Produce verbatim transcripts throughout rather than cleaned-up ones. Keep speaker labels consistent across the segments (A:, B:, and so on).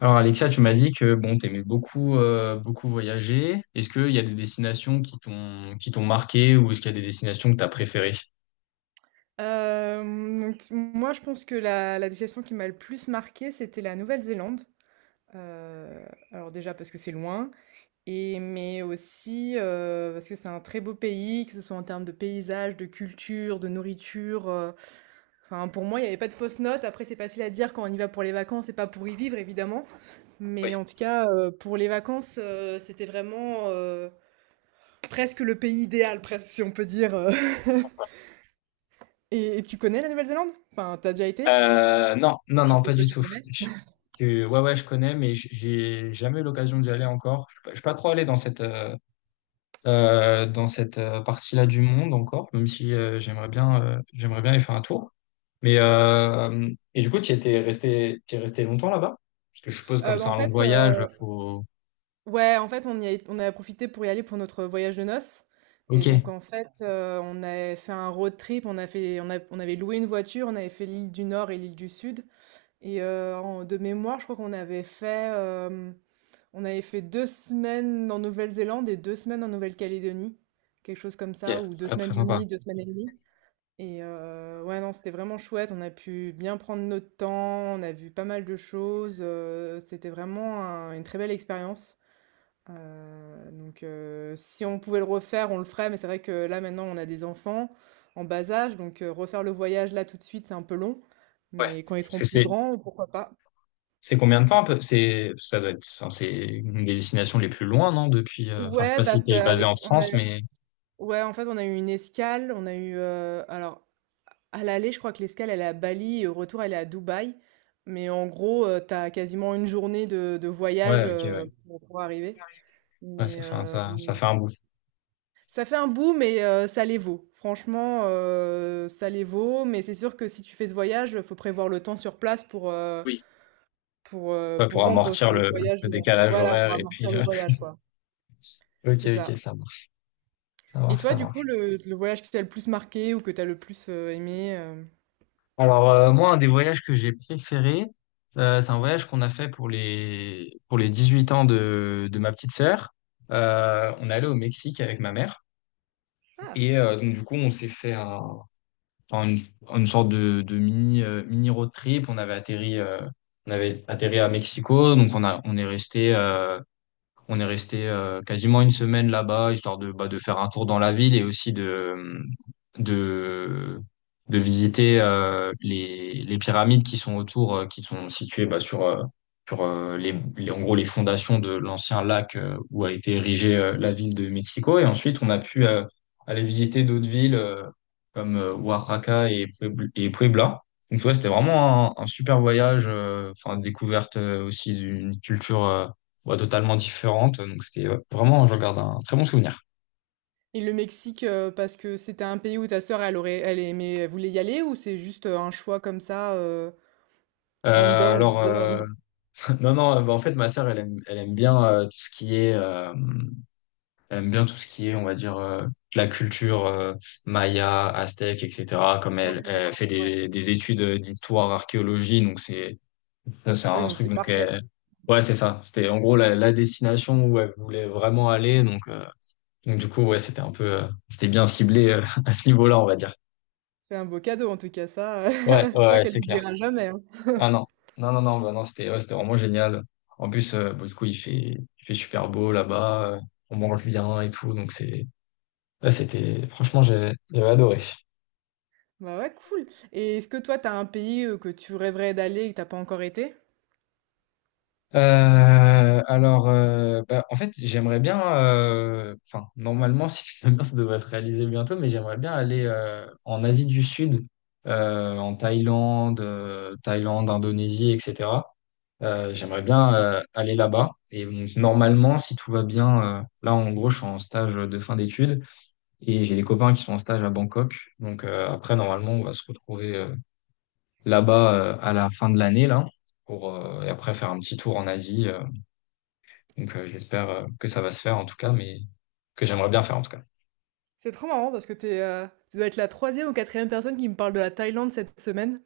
A: Alors Alexia, tu m'as dit que bon, t'aimais beaucoup euh, beaucoup voyager. Est-ce qu'il y a des destinations qui t'ont qui t'ont marqué, ou est-ce qu'il y a des destinations que t'as préférées?
B: Hem, donc moi, je pense que la la destination qui m'a le plus marquée, c'était la Nouvelle-Zélande. Heu, alors déjà parce que c'est loin et mais aussi, heu, parce que c'est un très beau pays, que ce soit en termes de paysages, de culture, de nourriture, heu, enfin pour moi, il n'y avait pas de fausses notes. Après, c'est facile à dire quand on y va pour les vacances et pas pour y vivre évidemment, mais
A: Oui.
B: en tout cas, heu, pour les vacances, heu, c'était vraiment, heu, presque le pays idéal, presque si on peut dire, heu et et tu connais la Nouvelle-Zélande? Enfin, t'as déjà été?
A: Euh, non,
B: Je
A: non, non, pas
B: suppose que
A: du
B: tu
A: tout.
B: connais.
A: Je- je- ouais, ouais, je connais, mais j- j'ai jamais eu l'occasion d'y aller encore. Je suis pas, je suis pas trop allé dans cette euh, euh, dans cette euh, partie-là du monde encore, même si euh, j'aimerais bien euh, j'aimerais bien y faire un tour. Mais euh, et du coup, tu étais resté, tu resté longtemps là-bas? Parce que je suppose, comme
B: Euh, bah,
A: c'est
B: en
A: un long
B: fait,
A: voyage,
B: euh,
A: faut.
B: ouais, en fait, on y a, on a profité pour y aller pour notre voyage de noces. Et donc,
A: Ok.
B: en fait, euh, on a fait un road trip, on a fait, on a- on avait loué une voiture, on avait fait l'île du Nord et l'île du Sud. Et euh, en- de mémoire, je crois qu'on avait fait, euh, on avait fait deux semaines en Nouvelle-Zélande et deux semaines en Nouvelle-Calédonie, quelque chose comme ça,
A: Ok,
B: ou deux
A: ah,
B: semaines
A: très
B: et
A: sympa.
B: demie, deux semaines et demie. Et heu, ouais, non, c'était vraiment chouette. On a pu bien prendre notre temps, on a vu pas mal de choses, heu, c'était vraiment un une très belle expérience. Heu, donc heu, si on pouvait le refaire, on le ferait, mais c'est vrai que là, maintenant, on a des enfants en bas âge, donc heu, refaire le voyage là, tout de suite, c'est un peu long,
A: Ouais.
B: mais quand ils
A: Parce
B: seront
A: que
B: plus
A: c'est
B: grands, pourquoi pas?
A: c'est combien de temps un peu? C'est Ça doit être. Enfin, c'est une des destinations les plus loin, non? Depuis... euh, Enfin, je sais
B: Ouais,
A: pas
B: bah,
A: si
B: c'est
A: t'es basé en
B: avec on a
A: France, mais
B: ouais, en fait, on a eu une escale, on a eu, heu, alors À l'aller, je crois que l'escale, elle est à Bali et au retour, elle est à Dubaï. Mais en gros, euh, t'as quasiment une journée de, de voyage
A: ouais, ok,
B: euh,
A: ouais.
B: pour, pour arriver.
A: Ouais,
B: Mais
A: ça fait un,
B: euh,
A: ça ça fait un bout.
B: Ça fait un bout, mais euh, ça les vaut. Franchement, euh, ça les vaut. Mais c'est sûr que si tu fais ce voyage, il faut prévoir le temps sur place pour, euh,
A: Oui.
B: pour, euh,
A: Ouais,
B: pour
A: pour
B: rendre ce
A: amortir le,
B: voyage,
A: le
B: euh,
A: décalage
B: voilà, pour
A: horaire et
B: amortir
A: puis...
B: le
A: euh,
B: voyage, quoi.
A: Ok,
B: C'est
A: ok,
B: ça.
A: ça marche, ça
B: Et
A: marche,
B: toi,
A: ça
B: du coup,
A: marche.
B: le, le voyage qui t'a le plus marqué ou que t'as le plus euh, aimé euh,
A: Alors, euh, moi, un des voyages que j'ai préféré, euh, c'est un voyage qu'on a fait pour les pour les dix-huit ans de de ma petite sœur. Euh, on est allé au Mexique avec ma mère.
B: Ah.
A: Et euh, donc du coup, on s'est fait un, enfin, une, une sorte de, de mini, euh, mini road trip. On avait atterri, euh, on avait atterri à Mexico. Donc on a, on est resté... euh, on est resté euh, quasiment une semaine là-bas, histoire de, bah, de faire un tour dans la ville, et aussi de, de, de visiter euh, les, les pyramides qui sont autour, euh, qui sont situées bah, sur, euh, sur euh, les, les- en gros, les fondations de l'ancien lac euh, où a été érigée euh, la ville de Mexico. Et ensuite, on a pu euh, aller visiter d'autres villes euh, comme euh, Oaxaca, et, Puebl- et Puebla. Donc ouais, c'était vraiment un, un super voyage, euh, enfin, découverte euh, aussi d'une culture, euh, ouais, totalement différente. Donc c'était, ouais, vraiment, je regarde un très bon souvenir.
B: Et le Mexique, euh, parce que c'était un pays où ta sœur, elle aurait, elle aimait, elle voulait y aller, ou c'est juste euh, un choix comme ça, euh,
A: Euh,
B: random, on va
A: alors
B: dire. euh,
A: euh, non, non, euh, bah en fait, ma sœur, elle aime elle aime bien euh, tout ce qui est euh, elle aime bien tout ce qui est, on va dire, euh, de la culture, euh, maya, aztèque, etc. Comme elle,
B: Ouais,
A: elle
B: d'accord.
A: fait
B: Ouais.
A: des, des études d'histoire, archéologie, donc c'est ça, c'est
B: Oui,
A: un
B: donc
A: truc.
B: c'est
A: Donc
B: parfait.
A: elle- ouais, c'est ça, c'était en gros la, la destination où elle voulait vraiment aller. Donc euh, donc du coup, ouais, c'était un peu, euh, c'était bien ciblé, euh à ce niveau-là, on va dire.
B: C'est un beau cadeau, en tout cas, ça. euh,
A: Ouais,
B: Je
A: ouais,
B: crois
A: ouais,
B: qu'elle
A: c'est clair.
B: n'oubliera jamais, hein.
A: Ah non, non, non, non, bah non, c'était, ouais, c'était vraiment génial. En plus, euh, bah du coup, il fait, il fait super beau là-bas, euh, on mange bien et tout, donc c'est, là, c'était, franchement, j'ai- j'avais adoré.
B: Bah ouais, cool. Et est-ce que toi, t'as un pays euh, que tu rêverais d'aller et que t'as pas encore été?
A: Euh, alors, euh, bah en fait, j'aimerais bien, euh, enfin, normalement, si tout va bien, ça devrait se réaliser bientôt, mais j'aimerais bien aller euh, en Asie du Sud, euh, en Thaïlande: euh, Thaïlande, Indonésie, et cetera. Euh, j'aimerais bien euh, aller là-bas. Et donc, normalement, si tout va bien, euh, là en gros, je suis en stage de fin d'études, et j'ai des copains qui sont en stage à Bangkok. Donc euh, après, normalement, on va se retrouver euh, là-bas, euh, à la fin de l'année, là, pour, euh, et après, faire un petit tour en Asie. euh. Donc, euh, j'espère euh, que ça va se faire, en tout cas, mais que j'aimerais bien faire, en tout cas.
B: C'est trop marrant parce que t'es, euh, tu dois être la troisième ou quatrième personne qui me parle de la Thaïlande cette semaine.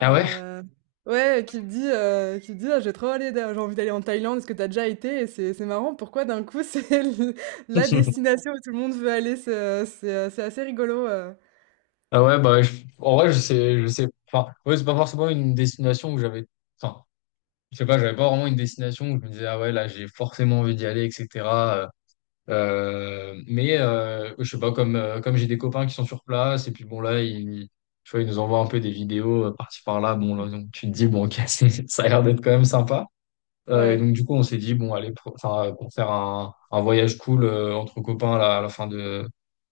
A: Ah ouais?
B: Heu, ouais, qui te dit, heu, qui te dit: «Ah j'ai trop aller da j'ai envie d'aller en Thaïlande, est-ce que t'as déjà été?» Et c'est c'est marrant pourquoi d'un coup c'est le la destination où tout le monde veut aller, c'est, heu, c'est, heu, c'est assez rigolo, heu,
A: Ah ouais, bah, je- en vrai, je sais, je sais. Enfin, ouais, c'est pas forcément une destination où j'avais... Enfin, je sais pas, j'avais pas vraiment une destination où je me disais, ah ouais, là, j'ai forcément envie d'y aller, et cetera. Euh, euh, mais euh, je sais pas, comme, euh, comme j'ai des copains qui sont sur place, et puis bon, là, ils, tu vois, ils nous envoient un peu des vidéos euh, par-ci par-là. Bon, là, donc, tu te dis, bon, ok, c'est- ça a l'air d'être quand même sympa. Euh, et
B: Ouais.
A: donc, du coup, on s'est dit, bon, allez, pour, enfin, euh, pour faire un, un voyage cool, euh, entre copains là, à la fin de,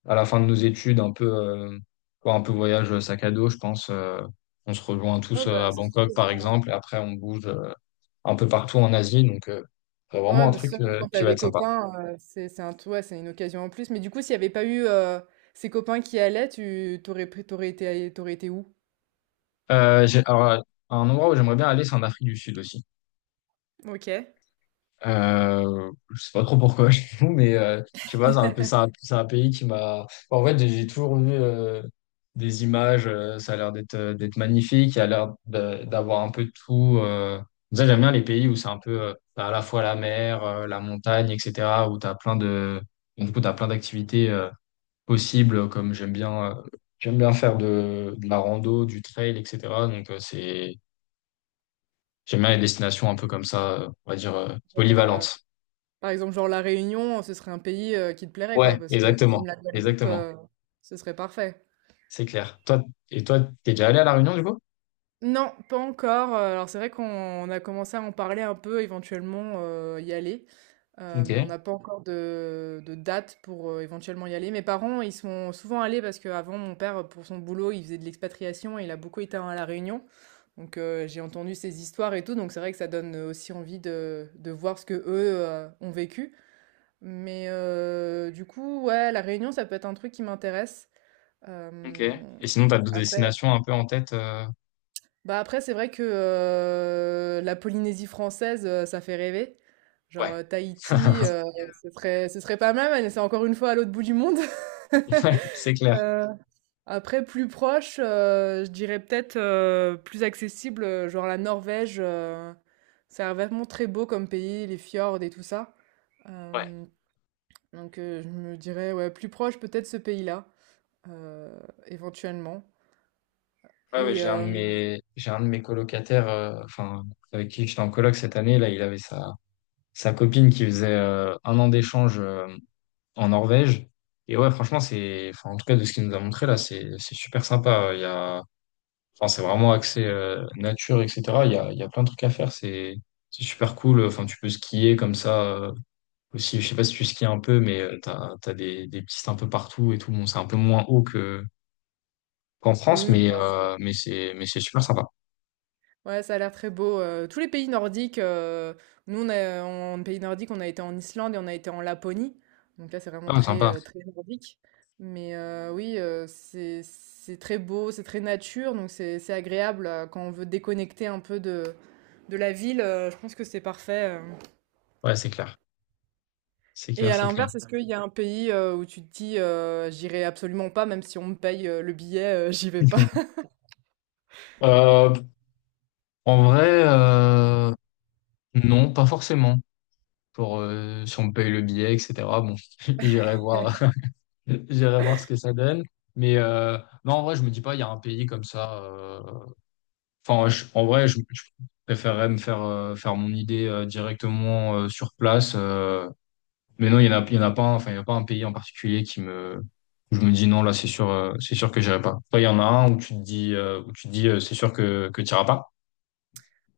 A: à la fin de nos études, un peu, euh, quoi, un peu voyage sac à dos, je pense. Euh, on se rejoint tous
B: Ouais,
A: euh,
B: bah,
A: à
B: c'est sûr
A: Bangkok,
B: que
A: par
B: quand
A: exemple, et après, on bouge un peu partout en Asie. Donc euh, c'est vraiment
B: Ouais,
A: un
B: bah, c'est
A: truc
B: sûr que
A: euh,
B: quand
A: qui
B: t'as
A: va
B: des
A: être sympa.
B: copains, heu, c'est c'est un tout ouais, c'est une occasion en plus. Mais du coup, s'il y avait pas eu, heu, ces copains qui allaient, tu t'aurais aurais pris tu été allé tu été où?
A: Euh, j'ai, alors, euh, un endroit où j'aimerais bien aller, c'est en Afrique du Sud aussi.
B: OK.
A: Euh, je sais pas trop pourquoi, je t'avoue, mais euh, je sais pas, c'est un peu, c'est un, c'est un pays qui m'a... En fait, j'ai j'ai toujours vu euh, des images. Euh, ça a l'air d'être euh, d'être magnifique. Il y a l'air de- d'avoir un peu de tout. Euh... Ça, j'aime bien les pays où c'est un peu euh, t'as à la fois la mer, euh, la montagne, et cetera. Où t'as plein de, du coup, t'as plein d'activités euh, possible, comme j'aime bien, euh, j'aime bien faire de, de la rando, du trail, et cetera. Donc euh, c'est, j'aime bien les destinations un peu comme ça, euh, on va dire, euh, polyvalentes.
B: Par exemple, genre La Réunion, ce serait un pays, heu, qui te plairait quoi?
A: Ouais,
B: Parce que
A: exactement,
B: même la Guadeloupe,
A: exactement,
B: heu, ce serait parfait.
A: c'est clair. Toi, et toi, t'es déjà allé à La Réunion, du coup?
B: Non, pas encore, heu, alors c'est vrai qu'on on a commencé à en parler un peu, éventuellement, heu, y aller, heu,
A: Ok,
B: mais on n'a pas encore de de date pour, heu, éventuellement y aller. Mes parents, ils sont souvent allés parce qu'avant mon père, pour son boulot, il faisait de l'expatriation et il a beaucoup été à La Réunion, donc heu, j'ai entendu ces histoires et tout, donc c'est vrai que ça donne, aussi envie de de voir ce qu'eux, heu, ont vécu, mais heu, du coup, ouais, La Réunion, ça peut être un truc qui m'intéresse.
A: ok.
B: Hem,
A: Et sinon, t'as d'autres
B: après
A: destinations un peu en tête? euh,
B: Bah, après, c'est vrai que, heu, la Polynésie française, heu, ça fait rêver. Genre,
A: Ouais,
B: heu, Tahiti, heu, ce serait ce serait pas mal, mais c'est encore une fois à l'autre bout du monde.
A: ouais, c'est clair.
B: Heu, Après plus proche, heu, je dirais peut-être, heu, plus accessible, heu, genre la Norvège, heu, ça vraiment très beau comme pays, les fjords et tout ça.
A: Ouais,
B: Hem, donc, heu, je me dirais, ouais, plus proche peut-être ce pays-là, heu, éventuellement
A: ouais, ouais,
B: et
A: j'ai un de
B: hem
A: mes, j'ai un de mes colocataires, euh, enfin, avec qui j'étais en coloc cette année, là, il avait sa, sa copine qui faisait euh, un an d'échange, euh, en Norvège. Et ouais, franchement, c'est, enfin, en tout cas, de ce qu'il nous a montré là, c'est, c'est super sympa. Il y a, enfin, c'est vraiment axé euh, nature, et cetera. Il y a, il y a plein de trucs à faire. C'est, c'est super cool. Enfin, tu peux skier comme ça euh, aussi. Je sais pas si tu skis un peu, mais euh, t'as, t'as des, des pistes un peu partout et tout. Bon, c'est un peu moins haut que qu'en France,
B: oui,
A: mais,
B: bah,
A: euh, mais c'est, mais c'est super sympa.
B: Ouais, ça a l'air très beau. Euh, tous les pays nordiques, euh, nous, on a, en pays nordique, on a été en Islande et on a été en Laponie. Donc là, c'est vraiment
A: Ah,
B: très,
A: sympa.
B: euh, très nordique. Mais euh, oui, euh, c'est, c'est très beau, c'est très nature, donc c'est, c'est agréable euh, quand on veut déconnecter un peu de, de la ville. euh, Je pense que c'est parfait. euh.
A: Ouais, c'est clair. C'est
B: Et
A: clair,
B: à
A: c'est clair.
B: l'inverse, est-ce qu'il y a un pays euh, où tu te dis, euh, j'irai absolument pas, même si on me paye euh, le billet, euh, j'y vais pas?
A: Euh, En vrai, euh, non, pas forcément. Pour euh, Si on me paye le billet, et cetera. Bon, j'irai voir, j'irai voir ce que ça donne. Mais euh, non, en vrai, je me dis pas il y a un pays comme ça. euh, Enfin, je- en vrai, je, je préférerais me faire euh, faire mon idée euh, directement euh, sur place. Euh, mais non, il y en a, il y en a pas. un- Enfin, il y a pas un pays en particulier qui me, où je me dis non, là, c'est sûr, euh, c'est sûr que j'irai pas. Toi, il y en a un où tu te dis, euh, où tu te dis, euh, c'est sûr que que t'iras pas.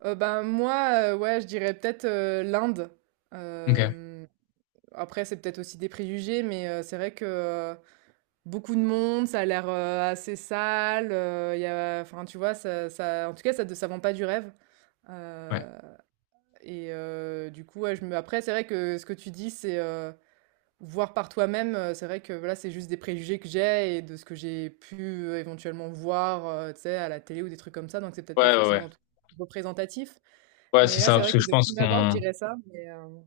B: Euh, ben moi, euh, ouais, je dirais peut-être euh, l'Inde.
A: Ok.
B: Euh, Après, c'est peut-être aussi des préjugés, mais heu, c'est vrai que, heu, beaucoup de monde, ça a l'air, heu, assez sale, heu, il y a enfin, tu vois? Ça ça en tout cas, ça de ça vend pas du rêve, heu
A: Ouais.
B: et heu, du coup, ouais, je me après, c'est vrai que ce que tu dis, c'est, heu, voir par toi-même, heu, c'est vrai que, voilà, c'est juste des préjugés que j'ai et de ce que j'ai pu, heu, éventuellement voir, heu, tu sais, à la télé ou des trucs comme ça, donc c'est peut-être pas
A: Ouais, ouais, ouais.
B: forcément tout représentatif,
A: Ouais, c'est
B: mais là,
A: ça,
B: c'est
A: parce
B: vrai
A: que
B: que
A: je
B: de
A: pense
B: prime abord, je
A: qu'on...
B: dirais ça, mais heu,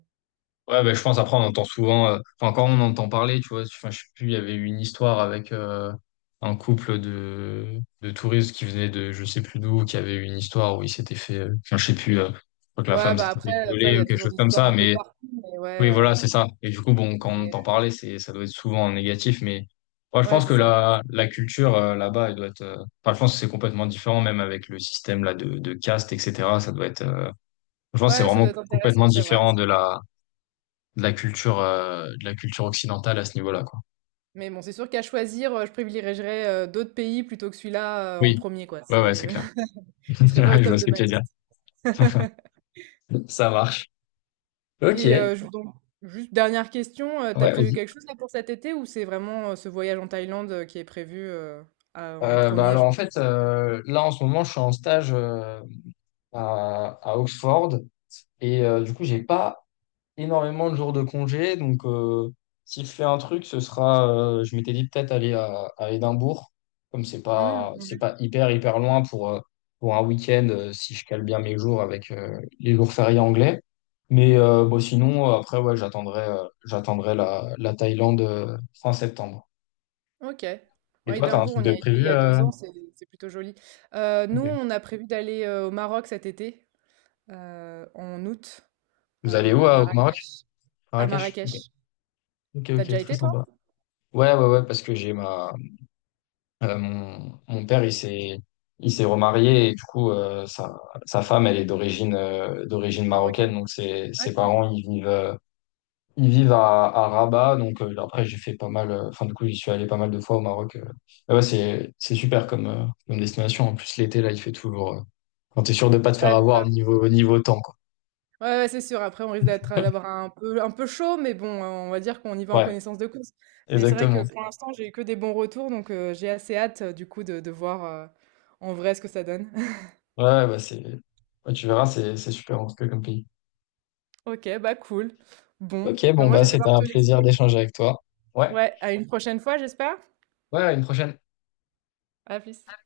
A: Ouais, bah, je pense, après, on entend souvent, euh, enfin, quand on entend parler, tu vois, enfin, je sais plus, il y avait eu une histoire avec euh, un couple de, de touristes qui venaient de je sais plus d'où, qui avait eu une histoire où il s'était fait, euh, enfin, je sais plus, euh, je crois que la
B: ouais,
A: femme
B: bah,
A: s'était fait
B: après, ça, il
A: violer
B: y
A: ou
B: a
A: quelque
B: toujours
A: chose
B: des
A: comme
B: histoires
A: ça,
B: un peu
A: mais
B: partout, mais ouais,
A: oui voilà,
B: heu
A: c'est ça. Et du coup, bon,
B: Mais
A: quand on entend
B: heu,
A: parler, c'est, ça doit être souvent en négatif, mais moi je
B: ouais,
A: pense
B: c'est
A: que
B: ça.
A: la, la culture euh, là-bas, elle doit être, euh, enfin, je pense que c'est complètement différent, même avec le système, là, de, de caste, et cetera. Ça doit être, euh, je pense que c'est
B: Ouais, ça
A: vraiment
B: doit être intéressant,
A: complètement
B: c'est vrai.
A: différent de la de la culture, euh, de la culture occidentale à ce niveau-là, quoi.
B: Mais bon, c'est sûr qu'à choisir, heu, je privilégierais, heu, d'autres pays plutôt que celui-là, heu, en
A: Oui.
B: premier quoi.
A: Ouais, ouais, c'est
B: C'est
A: clair.
B: il serait pas au
A: Ouais, je vois
B: top
A: ce
B: de
A: que
B: ma
A: tu veux dire.
B: liste.
A: Ça marche. Ok.
B: Et
A: Ouais,
B: heu, je donc juste dernière question, heu, tu prévu
A: vas-y.
B: quelque chose là pour cet été ou c'est vraiment, heu, ce voyage en Thaïlande, heu, qui est prévu, heu, à en
A: Euh, bah
B: premier
A: alors
B: je
A: en
B: me dis
A: fait, euh, là en ce moment, je suis en stage euh, à, à Oxford, et euh, du coup, j'ai pas énormément de jours de congé. Donc euh, si je fais un truc, ce sera, euh, je m'étais dit peut-être aller à, à Édimbourg, comme c'est
B: Mmh,
A: pas, c'est
B: oui.
A: pas hyper, hyper loin pour, euh, pour un week-end, euh, si je cale bien mes jours avec euh, les jours fériés anglais. Mais euh, bon, sinon, euh, après, ouais, j'attendrai, euh, j'attendrai la, la Thaïlande euh, fin septembre.
B: OK.
A: Et
B: Ouais,
A: toi, t'as un
B: Édimbourg,
A: truc
B: on
A: de
B: y a été il
A: prévu
B: y a deux
A: euh
B: ans, c'est c'est plutôt joli. Heu,
A: Ok.
B: nous, on a prévu d'aller, heu, au Maroc cet été, heu, en août, heu,
A: Vous allez où,
B: à
A: euh, au Maroc?
B: Marrakech. À
A: Marrakech? Ok,
B: Marrakech.
A: ok,
B: T'as
A: ok,
B: déjà
A: très
B: été toi?
A: sympa. Ouais, ouais, ouais, parce que j'ai ma... Euh, mon, mon père, il s'est, il s'est remarié, et du coup, euh, sa, sa femme, elle est d'origine euh, d'origine marocaine.
B: Marocaine?
A: Donc ses,
B: Ah
A: ses
B: cool.
A: parents, ils vivent, euh, ils vivent à, à Rabat. Donc euh, après, j'ai fait pas mal... euh, Enfin, du coup, j'y suis allé pas mal de fois au Maroc. euh. Mais ouais, c'est, c'est super comme, euh, comme destination. En plus, l'été, là, il fait toujours... euh, quand t'es sûr de pas te faire
B: Ouais, c'est
A: avoir
B: ça.
A: niveau, niveau, temps, quoi.
B: Ouais, ouais, c'est sûr. Après, on risque d'être euh, d'avoir un peu un peu chaud, mais bon, euh, on va dire qu'on y va en
A: Ouais,
B: connaissance de cause. Mais c'est vrai
A: exactement.
B: que pour l'instant, j'ai eu que des bons retours, donc euh, j'ai assez hâte euh, du coup de, de voir euh, en vrai ce que ça donne.
A: Ouais, ouais, bah c'est, ouais, tu verras, c'est, c'est super en tout cas comme pays.
B: Ok, bah cool. Bon,
A: Ok,
B: bah
A: bon,
B: moi
A: bah,
B: je vais
A: c'était
B: devoir
A: un
B: te laisser.
A: plaisir d'échanger avec toi. Ouais,
B: Ouais, à une prochaine fois, j'espère.
A: ouais, à une prochaine.
B: À plus.